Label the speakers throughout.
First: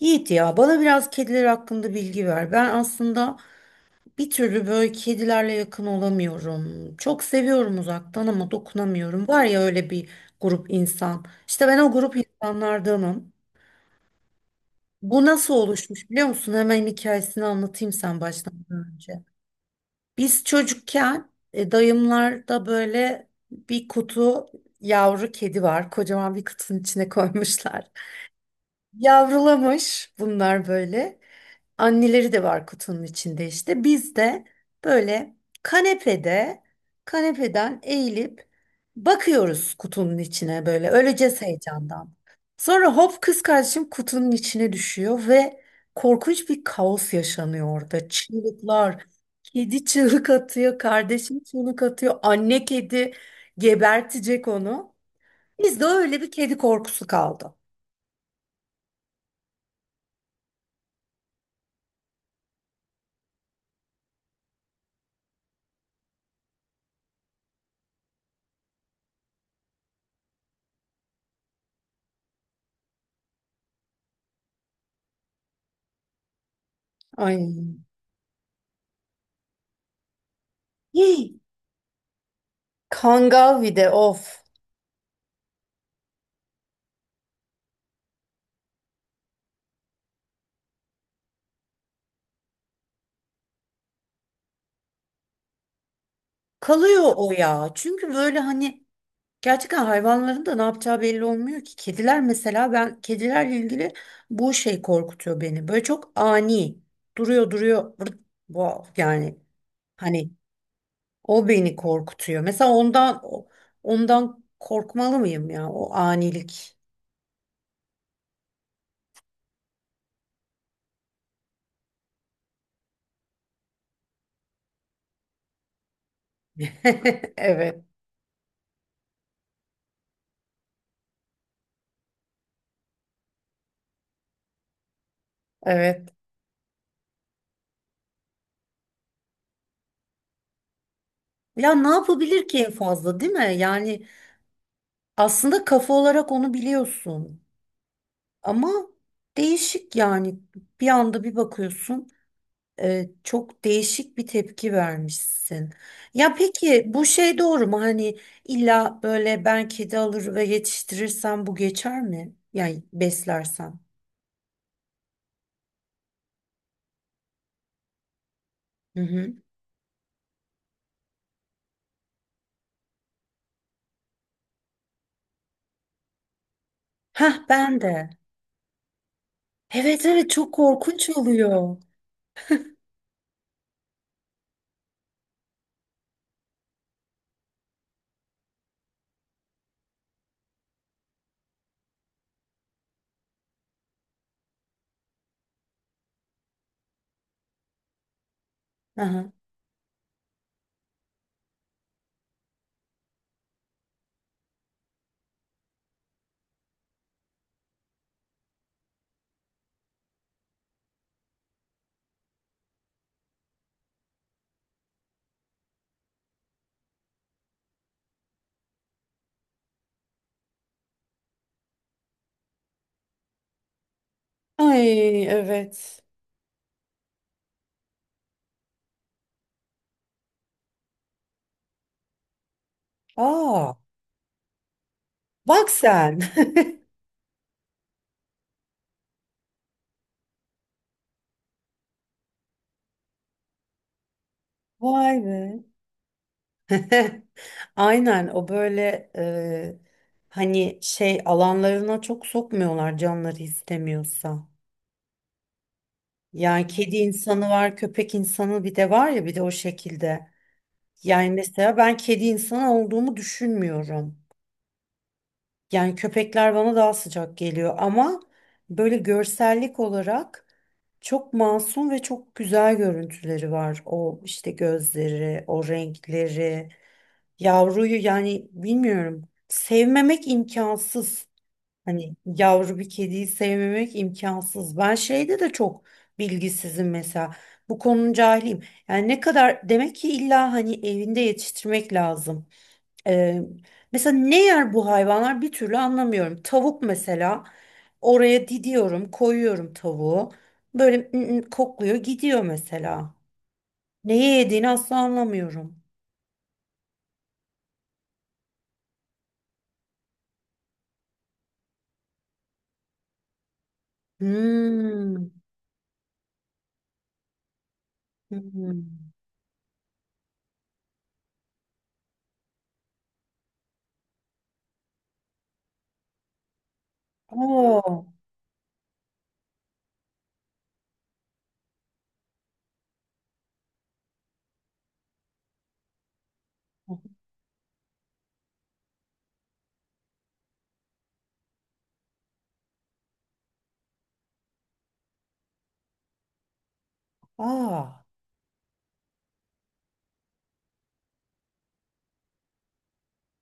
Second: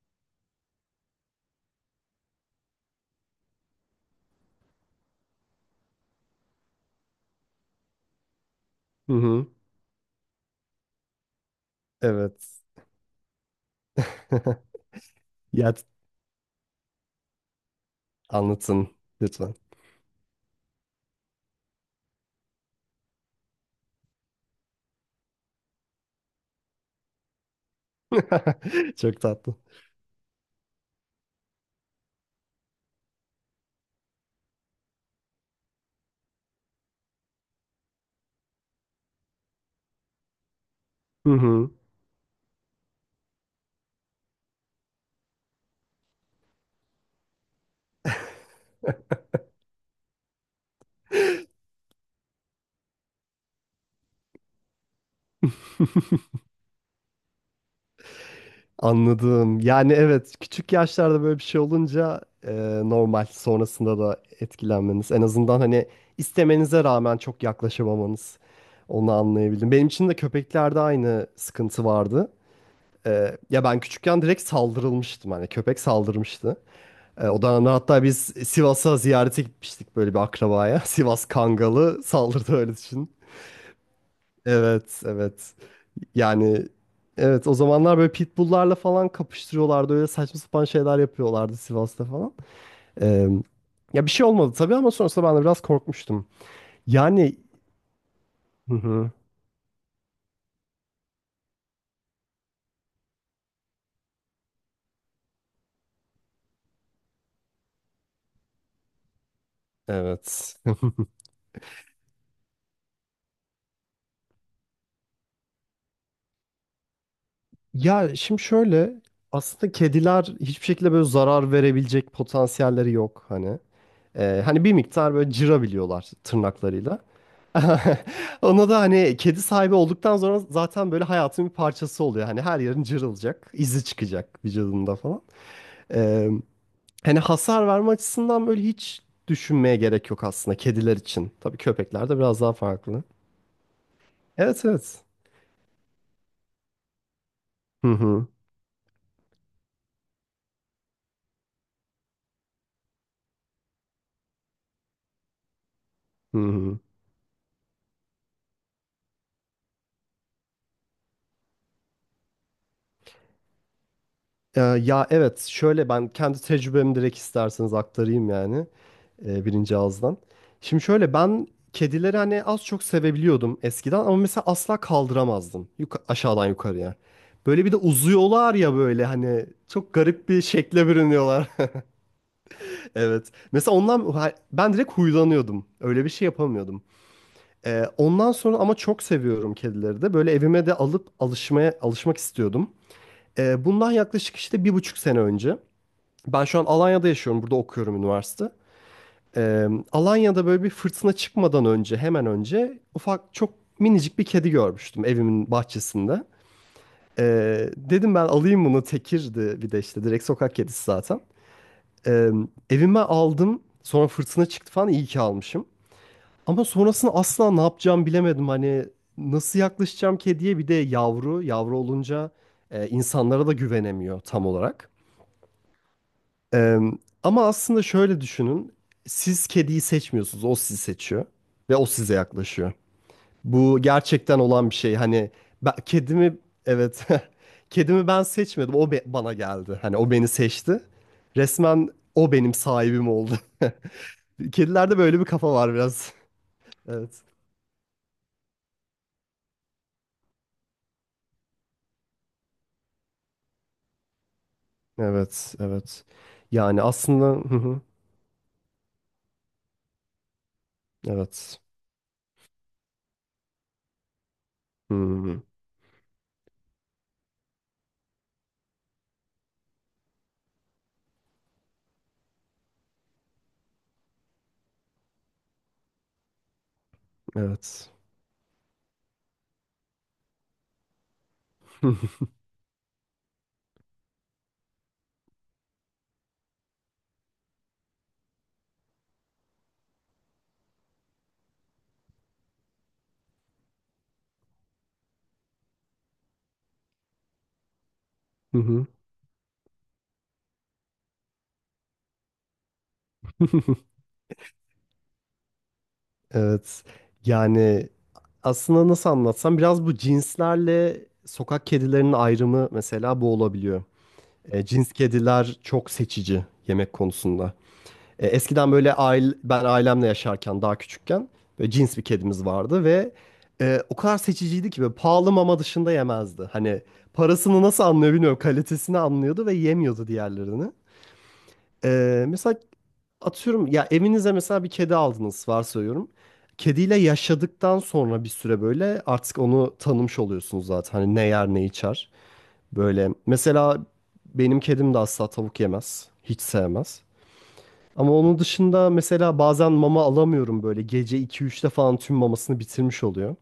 Speaker 1: Yiğit ya bana biraz kediler hakkında bilgi ver. Ben aslında bir türlü böyle kedilerle yakın olamıyorum. Çok seviyorum uzaktan ama
Speaker 2: Hı
Speaker 1: dokunamıyorum. Var
Speaker 2: hı.
Speaker 1: ya öyle bir grup insan. İşte ben o grup
Speaker 2: Evet.
Speaker 1: insanlardanım. Bu nasıl
Speaker 2: Ya
Speaker 1: oluşmuş biliyor musun? Hemen hikayesini anlatayım sen
Speaker 2: anlatın
Speaker 1: başlamadan önce.
Speaker 2: lütfen.
Speaker 1: Biz çocukken dayımlarda böyle bir kutu yavru kedi var. Kocaman bir kutunun içine koymuşlar.
Speaker 2: Çok tatlı.
Speaker 1: Yavrulamış bunlar böyle. Anneleri de var kutunun içinde işte. Biz de böyle kanepede, kanepeden eğilip bakıyoruz kutunun içine böyle
Speaker 2: Hı
Speaker 1: öleceğiz
Speaker 2: hı.
Speaker 1: heyecandan. Sonra hop kız kardeşim kutunun içine düşüyor ve korkunç bir kaos yaşanıyor orada. Çığlıklar, kedi çığlık atıyor, kardeşim çığlık atıyor, anne kedi gebertecek onu. Bizde öyle bir kedi korkusu kaldı.
Speaker 2: Anladım. Yani evet, küçük yaşlarda böyle bir şey olunca normal, sonrasında da etkilenmeniz. En azından hani istemenize rağmen çok yaklaşamamanız. Onu anlayabildim. Benim için de köpeklerde aynı sıkıntı vardı. Ya ben küçükken direkt saldırılmıştım. Hani köpek saldırmıştı.
Speaker 1: Ay.
Speaker 2: O da hatta biz Sivas'a ziyarete gitmiştik böyle bir akrabaya. Sivas Kangalı saldırdı, öyle düşün.
Speaker 1: Kangavi'de of.
Speaker 2: Evet, evet. Yani evet, o zamanlar böyle pitbulllarla falan kapıştırıyorlardı. Öyle saçma sapan şeyler yapıyorlardı Sivas'ta falan. E, Ya bir şey olmadı tabii, ama sonrasında ben de biraz korkmuştum.
Speaker 1: Kalıyor o
Speaker 2: Yani.
Speaker 1: ya. Çünkü böyle
Speaker 2: Hı
Speaker 1: hani
Speaker 2: hı.
Speaker 1: gerçekten hayvanların da ne yapacağı belli olmuyor ki. Kediler mesela ben kedilerle ilgili bu şey korkutuyor beni. Böyle çok ani duruyor duruyor vırt, wow, yani hani
Speaker 2: Evet.
Speaker 1: o beni korkutuyor. Mesela ondan korkmalı mıyım ya o anilik.
Speaker 2: Ya şimdi şöyle, aslında kediler hiçbir şekilde böyle zarar verebilecek potansiyelleri yok hani. Hani bir miktar böyle cırabiliyorlar tırnaklarıyla.
Speaker 1: Evet,
Speaker 2: Ona da hani kedi sahibi olduktan sonra zaten böyle hayatın bir parçası oluyor. Hani her yerin cırılacak, izi çıkacak vücudunda falan.
Speaker 1: evet.
Speaker 2: Ee, Hani hasar verme açısından böyle hiç düşünmeye gerek yok aslında kediler için. Tabii
Speaker 1: Ya ne
Speaker 2: köpekler de biraz
Speaker 1: yapabilir
Speaker 2: daha
Speaker 1: ki en
Speaker 2: farklı.
Speaker 1: fazla değil mi? Yani
Speaker 2: Evet, evet.
Speaker 1: aslında kafa olarak onu biliyorsun.
Speaker 2: Hı hı.
Speaker 1: Ama değişik yani bir anda bir bakıyorsun, çok değişik bir tepki vermişsin. Ya
Speaker 2: Hı hı.
Speaker 1: peki bu şey doğru mu? Hani illa böyle ben kedi alır ve yetiştirirsem bu geçer mi? Yani beslersem.
Speaker 2: Ya evet, şöyle ben kendi tecrübemi direkt isterseniz aktarayım, yani
Speaker 1: Hı hı.
Speaker 2: birinci ağızdan. Şimdi şöyle, ben kedileri hani az çok sevebiliyordum eskiden, ama mesela asla kaldıramazdım aşağıdan yukarıya.
Speaker 1: Hah
Speaker 2: Böyle bir de
Speaker 1: ben de.
Speaker 2: uzuyorlar ya böyle, hani çok
Speaker 1: Evet
Speaker 2: garip
Speaker 1: evet,
Speaker 2: bir
Speaker 1: çok
Speaker 2: şekle
Speaker 1: korkunç
Speaker 2: bürünüyorlar.
Speaker 1: oluyor.
Speaker 2: Evet, mesela ondan ben direkt huylanıyordum, öyle bir şey yapamıyordum. Ondan sonra ama çok seviyorum kedileri de, böyle evime de alıp alışmaya alışmak istiyordum. Bundan yaklaşık işte bir buçuk sene önce. Ben şu an Alanya'da yaşıyorum. Burada okuyorum, üniversite.
Speaker 1: Aha.
Speaker 2: Alanya'da böyle bir fırtına çıkmadan önce, hemen önce ufak, çok minicik bir kedi görmüştüm evimin bahçesinde. Dedim ben alayım bunu. Tekirdi bir de, işte direkt sokak kedisi zaten. Ee, Evime aldım. Sonra fırtına çıktı falan. İyi ki almışım. Ama sonrasında asla ne yapacağım bilemedim. Hani nasıl yaklaşacağım kediye? Bir de yavru. Yavru olunca insanlara da güvenemiyor tam olarak.
Speaker 1: Ay evet.
Speaker 2: Eee, Ama aslında şöyle düşünün. Siz kediyi seçmiyorsunuz. O sizi seçiyor. Ve o size yaklaşıyor.
Speaker 1: Aa,
Speaker 2: Bu gerçekten olan bir şey. Hani
Speaker 1: bak
Speaker 2: ben,
Speaker 1: sen.
Speaker 2: kedimi, evet, kedimi ben seçmedim. O bana geldi. Hani o beni seçti. Resmen o benim sahibim oldu. Kedilerde böyle
Speaker 1: Vay
Speaker 2: bir kafa
Speaker 1: be.
Speaker 2: var biraz. Evet.
Speaker 1: Aynen o böyle, hani şey alanlarına çok sokmuyorlar canları istemiyorsa.
Speaker 2: Evet, evet.
Speaker 1: Yani
Speaker 2: Yani
Speaker 1: kedi
Speaker 2: aslında,
Speaker 1: insanı
Speaker 2: hı
Speaker 1: var,
Speaker 2: hı,
Speaker 1: köpek insanı bir de var ya bir de o şekilde. Yani
Speaker 2: evet.
Speaker 1: mesela ben kedi insanı olduğumu düşünmüyorum.
Speaker 2: Hı hı,
Speaker 1: Yani köpekler bana daha sıcak geliyor ama böyle görsellik olarak çok masum ve çok güzel görüntüleri var. O işte gözleri, o renkleri,
Speaker 2: evet.
Speaker 1: yavruyu yani bilmiyorum. Sevmemek imkansız. Hani yavru bir kediyi sevmemek imkansız. Ben şeyde de çok bilgisizim mesela. Bu konunun cahiliyim. Yani ne kadar demek ki illa hani evinde yetiştirmek lazım. Ee, mesela ne yer bu hayvanlar bir türlü anlamıyorum. Tavuk mesela oraya
Speaker 2: Hı hı,
Speaker 1: didiyorum, koyuyorum tavuğu. Böyle "ı, ı" kokluyor, gidiyor mesela. Neye yediğini asla anlamıyorum.
Speaker 2: evet. Yani aslında nasıl anlatsam, biraz bu cinslerle sokak kedilerinin ayrımı mesela bu olabiliyor. Cins
Speaker 1: Hmm.
Speaker 2: kediler çok seçici yemek konusunda. Eskiden böyle
Speaker 1: Hmm.
Speaker 2: aile, ben ailemle yaşarken daha küçükken böyle cins bir kedimiz vardı ve o kadar seçiciydi ki böyle pahalı mama dışında yemezdi. Hani parasını nasıl
Speaker 1: Oo.
Speaker 2: anlıyor bilmiyorum, kalitesini anlıyordu ve yemiyordu diğerlerini. E, mesela Atıyorum ya, evinize mesela bir kedi aldınız, varsayıyorum. Kediyle yaşadıktan sonra bir süre böyle artık onu tanımış oluyorsunuz zaten. Hani ne yer, ne içer. Böyle mesela benim kedim de asla tavuk yemez. Hiç sevmez.
Speaker 1: Aa.
Speaker 2: Ama onun dışında mesela bazen mama alamıyorum böyle. Gece iki 3te falan tüm mamasını bitirmiş oluyor.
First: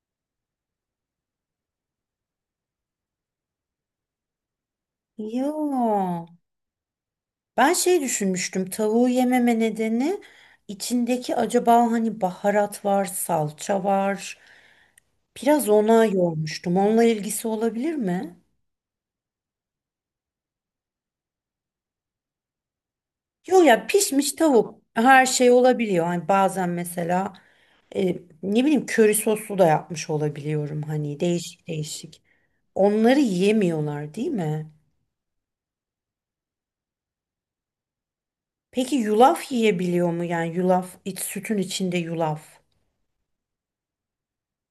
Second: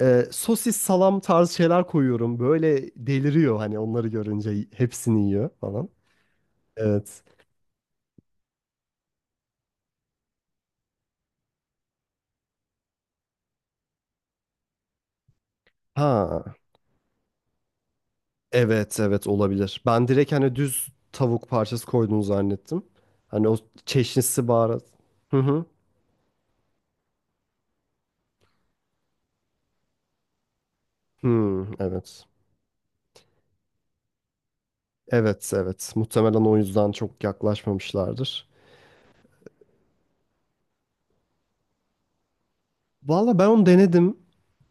Speaker 2: Sosis, salam tarzı şeyler koyuyorum. Böyle deliriyor, hani onları görünce hepsini
Speaker 1: Ya.
Speaker 2: yiyor falan. Evet.
Speaker 1: Ben şey düşünmüştüm, tavuğu yememe nedeni içindeki acaba hani baharat var, salça var. Biraz ona
Speaker 2: Ha.
Speaker 1: yormuştum. Onunla ilgisi olabilir mi?
Speaker 2: Evet, evet, olabilir. Ben direkt hani düz tavuk parçası koyduğunu zannettim. Hani o
Speaker 1: Yok ya, pişmiş
Speaker 2: çeşnisi,
Speaker 1: tavuk
Speaker 2: baharat.
Speaker 1: her
Speaker 2: Hı
Speaker 1: şey
Speaker 2: hı.
Speaker 1: olabiliyor. Hani bazen mesela, e, ne bileyim köri soslu da yapmış olabiliyorum hani
Speaker 2: Hı,
Speaker 1: değişik değişik.
Speaker 2: evet.
Speaker 1: Onları yiyemiyorlar değil mi?
Speaker 2: Evet, evet. Muhtemelen o yüzden çok yaklaşmamışlardır.
Speaker 1: Peki yulaf yiyebiliyor mu? Yani yulaf iç, sütün içinde yulaf.
Speaker 2: Valla, ben onu denedim.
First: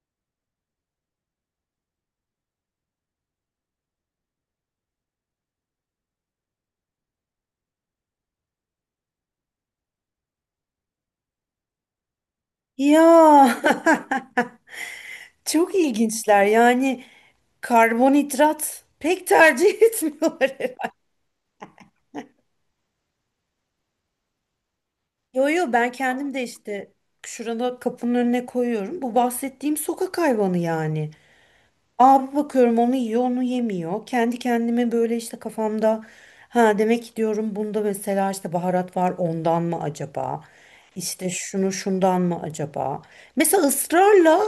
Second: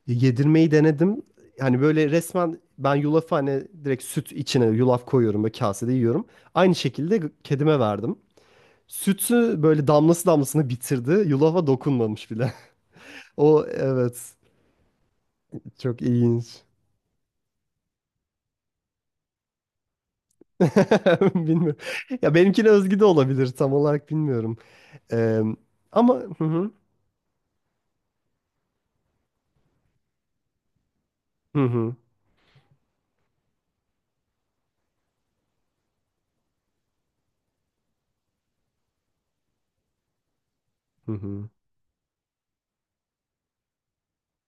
Speaker 2: Yedirmeyi denedim. Hani böyle resmen ben yulafı, hani direkt süt içine yulaf koyuyorum ve kasede yiyorum. Aynı şekilde kedime verdim. Sütü böyle damlası damlasına bitirdi. Yulafa dokunmamış bile.
Speaker 1: Ya.
Speaker 2: O, evet.
Speaker 1: Çok
Speaker 2: Çok
Speaker 1: ilginçler
Speaker 2: ilginç.
Speaker 1: yani, karbonhidrat pek tercih etmiyorlar herhalde.
Speaker 2: Bilmiyorum. Ya benimkine özgü de olabilir. Tam olarak bilmiyorum. Eee,
Speaker 1: Yo yo, ben
Speaker 2: Ama
Speaker 1: kendim de
Speaker 2: hı hı,
Speaker 1: işte şurada kapının önüne koyuyorum. Bu bahsettiğim sokak hayvanı yani.
Speaker 2: hı hı,
Speaker 1: Abi bakıyorum onu yiyor onu yemiyor. Kendi kendime böyle işte kafamda ha demek ki diyorum bunda mesela işte baharat var ondan mı acaba?
Speaker 2: hı
Speaker 1: İşte
Speaker 2: hı.
Speaker 1: şunu şundan mı acaba? Mesela ısrarla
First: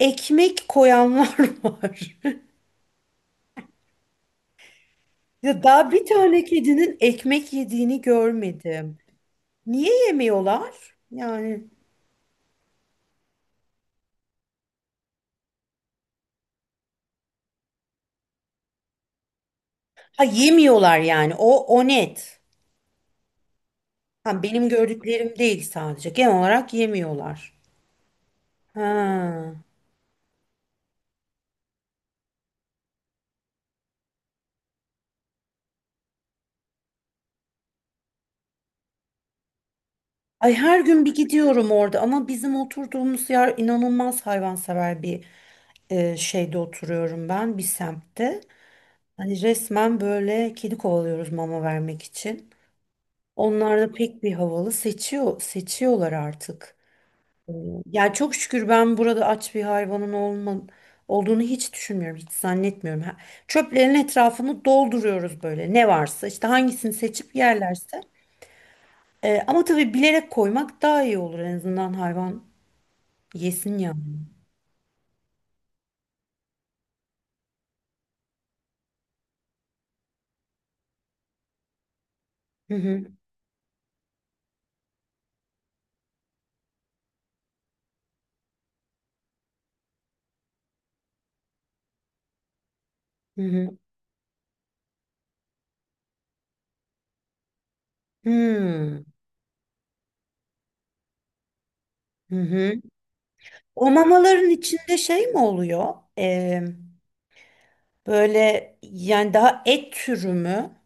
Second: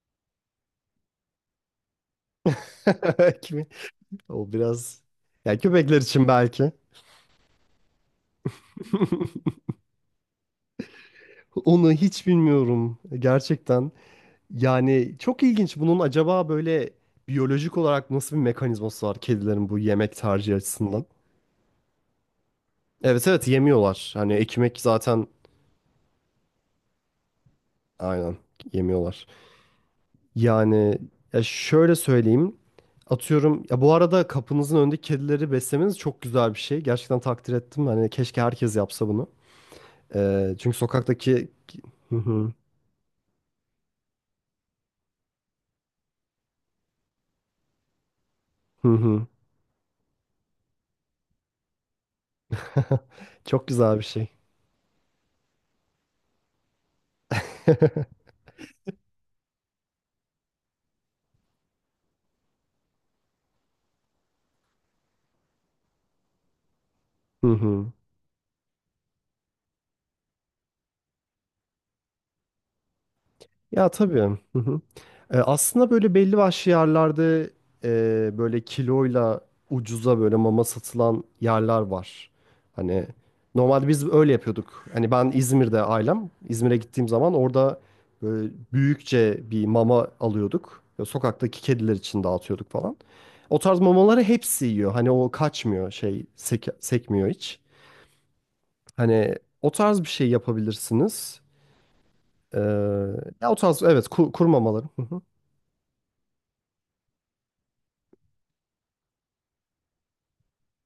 Speaker 1: ekmek koyanlar var.
Speaker 2: Kimi? O biraz, ya
Speaker 1: Ya daha
Speaker 2: köpekler
Speaker 1: bir
Speaker 2: için
Speaker 1: tane
Speaker 2: belki.
Speaker 1: kedinin ekmek yediğini görmedim. Niye yemiyorlar? Yani
Speaker 2: Onu hiç bilmiyorum gerçekten. Yani çok ilginç. Bunun acaba böyle biyolojik olarak nasıl bir mekanizması var kedilerin, bu yemek
Speaker 1: ha
Speaker 2: tercihi
Speaker 1: yemiyorlar
Speaker 2: açısından?
Speaker 1: yani o net.
Speaker 2: Evet, evet, yemiyorlar. Hani
Speaker 1: Ha benim
Speaker 2: ekmek zaten,
Speaker 1: gördüklerim değil sadece. Genel olarak yemiyorlar.
Speaker 2: aynen, yemiyorlar.
Speaker 1: Ha.
Speaker 2: Yani ya şöyle söyleyeyim. Atıyorum ya, bu arada kapınızın önündeki kedileri beslemeniz çok güzel bir şey. Gerçekten takdir ettim. Hani keşke herkes yapsa bunu.
Speaker 1: Ay
Speaker 2: Çünkü
Speaker 1: her gün bir
Speaker 2: sokaktaki.
Speaker 1: gidiyorum orada
Speaker 2: Hı
Speaker 1: ama
Speaker 2: hı,
Speaker 1: bizim oturduğumuz yer inanılmaz hayvansever bir, şeyde oturuyorum ben bir semtte.
Speaker 2: hı hı.
Speaker 1: Hani resmen böyle kedi kovalıyoruz mama vermek için.
Speaker 2: Çok
Speaker 1: Onlar da
Speaker 2: güzel bir
Speaker 1: pek
Speaker 2: şey.
Speaker 1: bir havalı seçiyorlar artık. Ya çok şükür ben burada aç bir hayvanın olma, olduğunu hiç düşünmüyorum, hiç zannetmiyorum. Ha- Çöplerin etrafını dolduruyoruz böyle ne varsa işte hangisini seçip
Speaker 2: Hı hı.
Speaker 1: yerlerse. Ama tabii bilerek koymak daha iyi olur, en azından hayvan yesin
Speaker 2: Ya
Speaker 1: yani.
Speaker 2: tabii. Hı hı. Aslında böyle belli başlı yerlerde böyle kiloyla ucuza böyle mama satılan yerler var.
Speaker 1: Hı hı,
Speaker 2: Hani normalde biz öyle yapıyorduk. Hani ben İzmir'de, ailem. İzmir'e gittiğim zaman orada böyle büyükçe bir mama alıyorduk. Ya sokaktaki kediler için dağıtıyorduk falan.
Speaker 1: hı
Speaker 2: O
Speaker 1: hı.
Speaker 2: tarz mamaları hepsi yiyor. Hani o kaçmıyor, şey, sekmiyor hiç.
Speaker 1: Hmm,
Speaker 2: Hani o tarz bir şey yapabilirsiniz.
Speaker 1: hı
Speaker 2: Ee,
Speaker 1: hı.
Speaker 2: Ya o tarz,
Speaker 1: O
Speaker 2: evet, kur,
Speaker 1: mamaların
Speaker 2: kurmamaları.
Speaker 1: içinde şey mi oluyor? Böyle yani daha et türü mü?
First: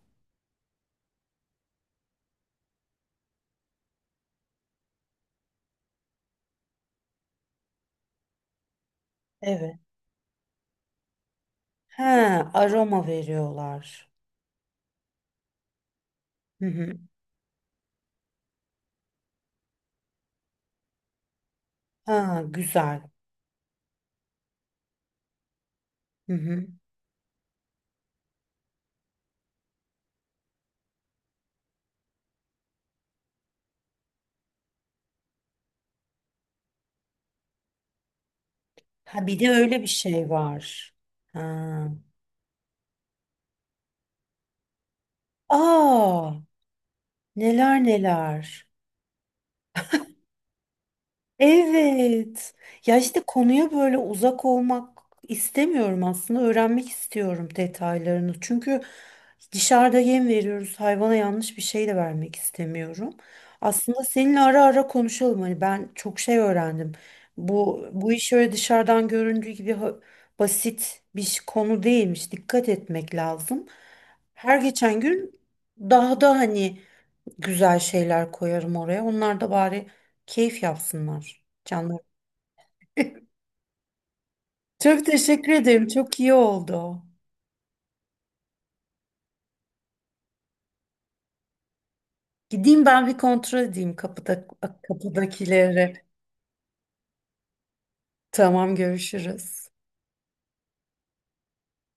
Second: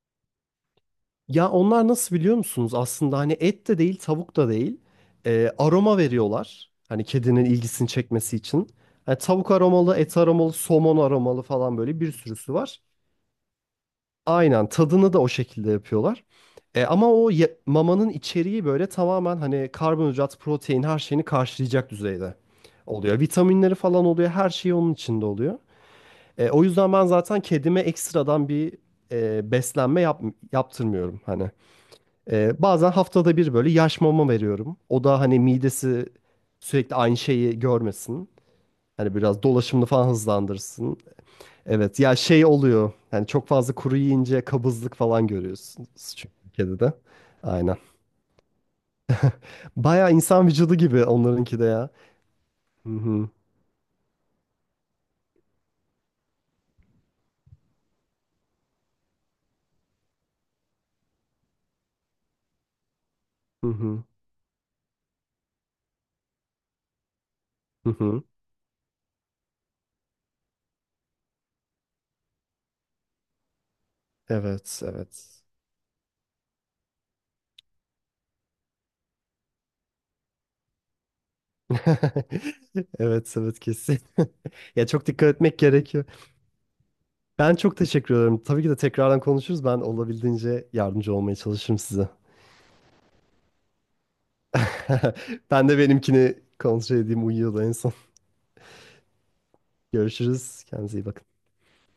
Speaker 2: Ya onlar nasıl biliyor musunuz? Aslında hani et de değil, tavuk da değil. Aroma veriyorlar. Hani kedinin ilgisini çekmesi için. Hani tavuk
Speaker 1: Evet.
Speaker 2: aromalı, et aromalı, somon aromalı falan böyle bir
Speaker 1: Ha,
Speaker 2: sürüsü var.
Speaker 1: aroma veriyorlar.
Speaker 2: Aynen, tadını da o şekilde yapıyorlar.
Speaker 1: Hı hı.
Speaker 2: Ama o mamanın içeriği böyle tamamen hani karbonhidrat, protein, her şeyini karşılayacak düzeyde
Speaker 1: Ha, güzel.
Speaker 2: oluyor. Vitaminleri falan oluyor. Her şey onun içinde oluyor.
Speaker 1: Hı
Speaker 2: O
Speaker 1: hı.
Speaker 2: yüzden ben zaten kedime ekstradan bir beslenme yaptırmıyorum hani. Bazen haftada bir böyle yaş mama veriyorum. O da hani midesi sürekli aynı şeyi görmesin. Hani
Speaker 1: Ha bir
Speaker 2: biraz
Speaker 1: de öyle bir
Speaker 2: dolaşımını falan
Speaker 1: şey var.
Speaker 2: hızlandırsın.
Speaker 1: Ha.
Speaker 2: Evet, ya şey oluyor. Yani çok fazla kuru yiyince kabızlık falan görüyorsunuz
Speaker 1: Aa,
Speaker 2: çünkü kedide. Aynen.
Speaker 1: neler neler.
Speaker 2: Bayağı insan vücudu gibi onlarınki de ya.
Speaker 1: Evet.
Speaker 2: Hı
Speaker 1: Ya işte
Speaker 2: hı,
Speaker 1: konuya böyle uzak olmak istemiyorum aslında. Öğrenmek istiyorum detaylarını. Çünkü dışarıda yem veriyoruz. Hayvana yanlış bir şey de vermek istemiyorum.
Speaker 2: hı
Speaker 1: Aslında
Speaker 2: hı,
Speaker 1: seninle ara ara konuşalım. Hani ben çok şey öğrendim. Bu
Speaker 2: hı.
Speaker 1: bu
Speaker 2: Hı.
Speaker 1: iş öyle dışarıdan göründüğü gibi ha- basit bir ş- konu değilmiş. Dikkat etmek lazım. Her
Speaker 2: Evet,
Speaker 1: geçen gün
Speaker 2: evet.
Speaker 1: daha da hani güzel şeyler koyarım oraya. Onlar da bari keyif yapsınlar canlar.
Speaker 2: Evet, evet, kesin. Ya
Speaker 1: Çok
Speaker 2: çok dikkat
Speaker 1: teşekkür
Speaker 2: etmek
Speaker 1: ederim.
Speaker 2: gerekiyor.
Speaker 1: Çok iyi oldu.
Speaker 2: Ben çok teşekkür ederim. Tabii ki de tekrardan konuşuruz. Ben olabildiğince yardımcı olmaya çalışırım size.
Speaker 1: Gideyim ben bir kontrol edeyim kapıda,
Speaker 2: Ben de
Speaker 1: kapıdakileri.
Speaker 2: benimkini kontrol edeyim. Uyuyordu en son.
Speaker 1: Tamam, görüşürüz.
Speaker 2: Görüşürüz. Kendinize iyi bakın.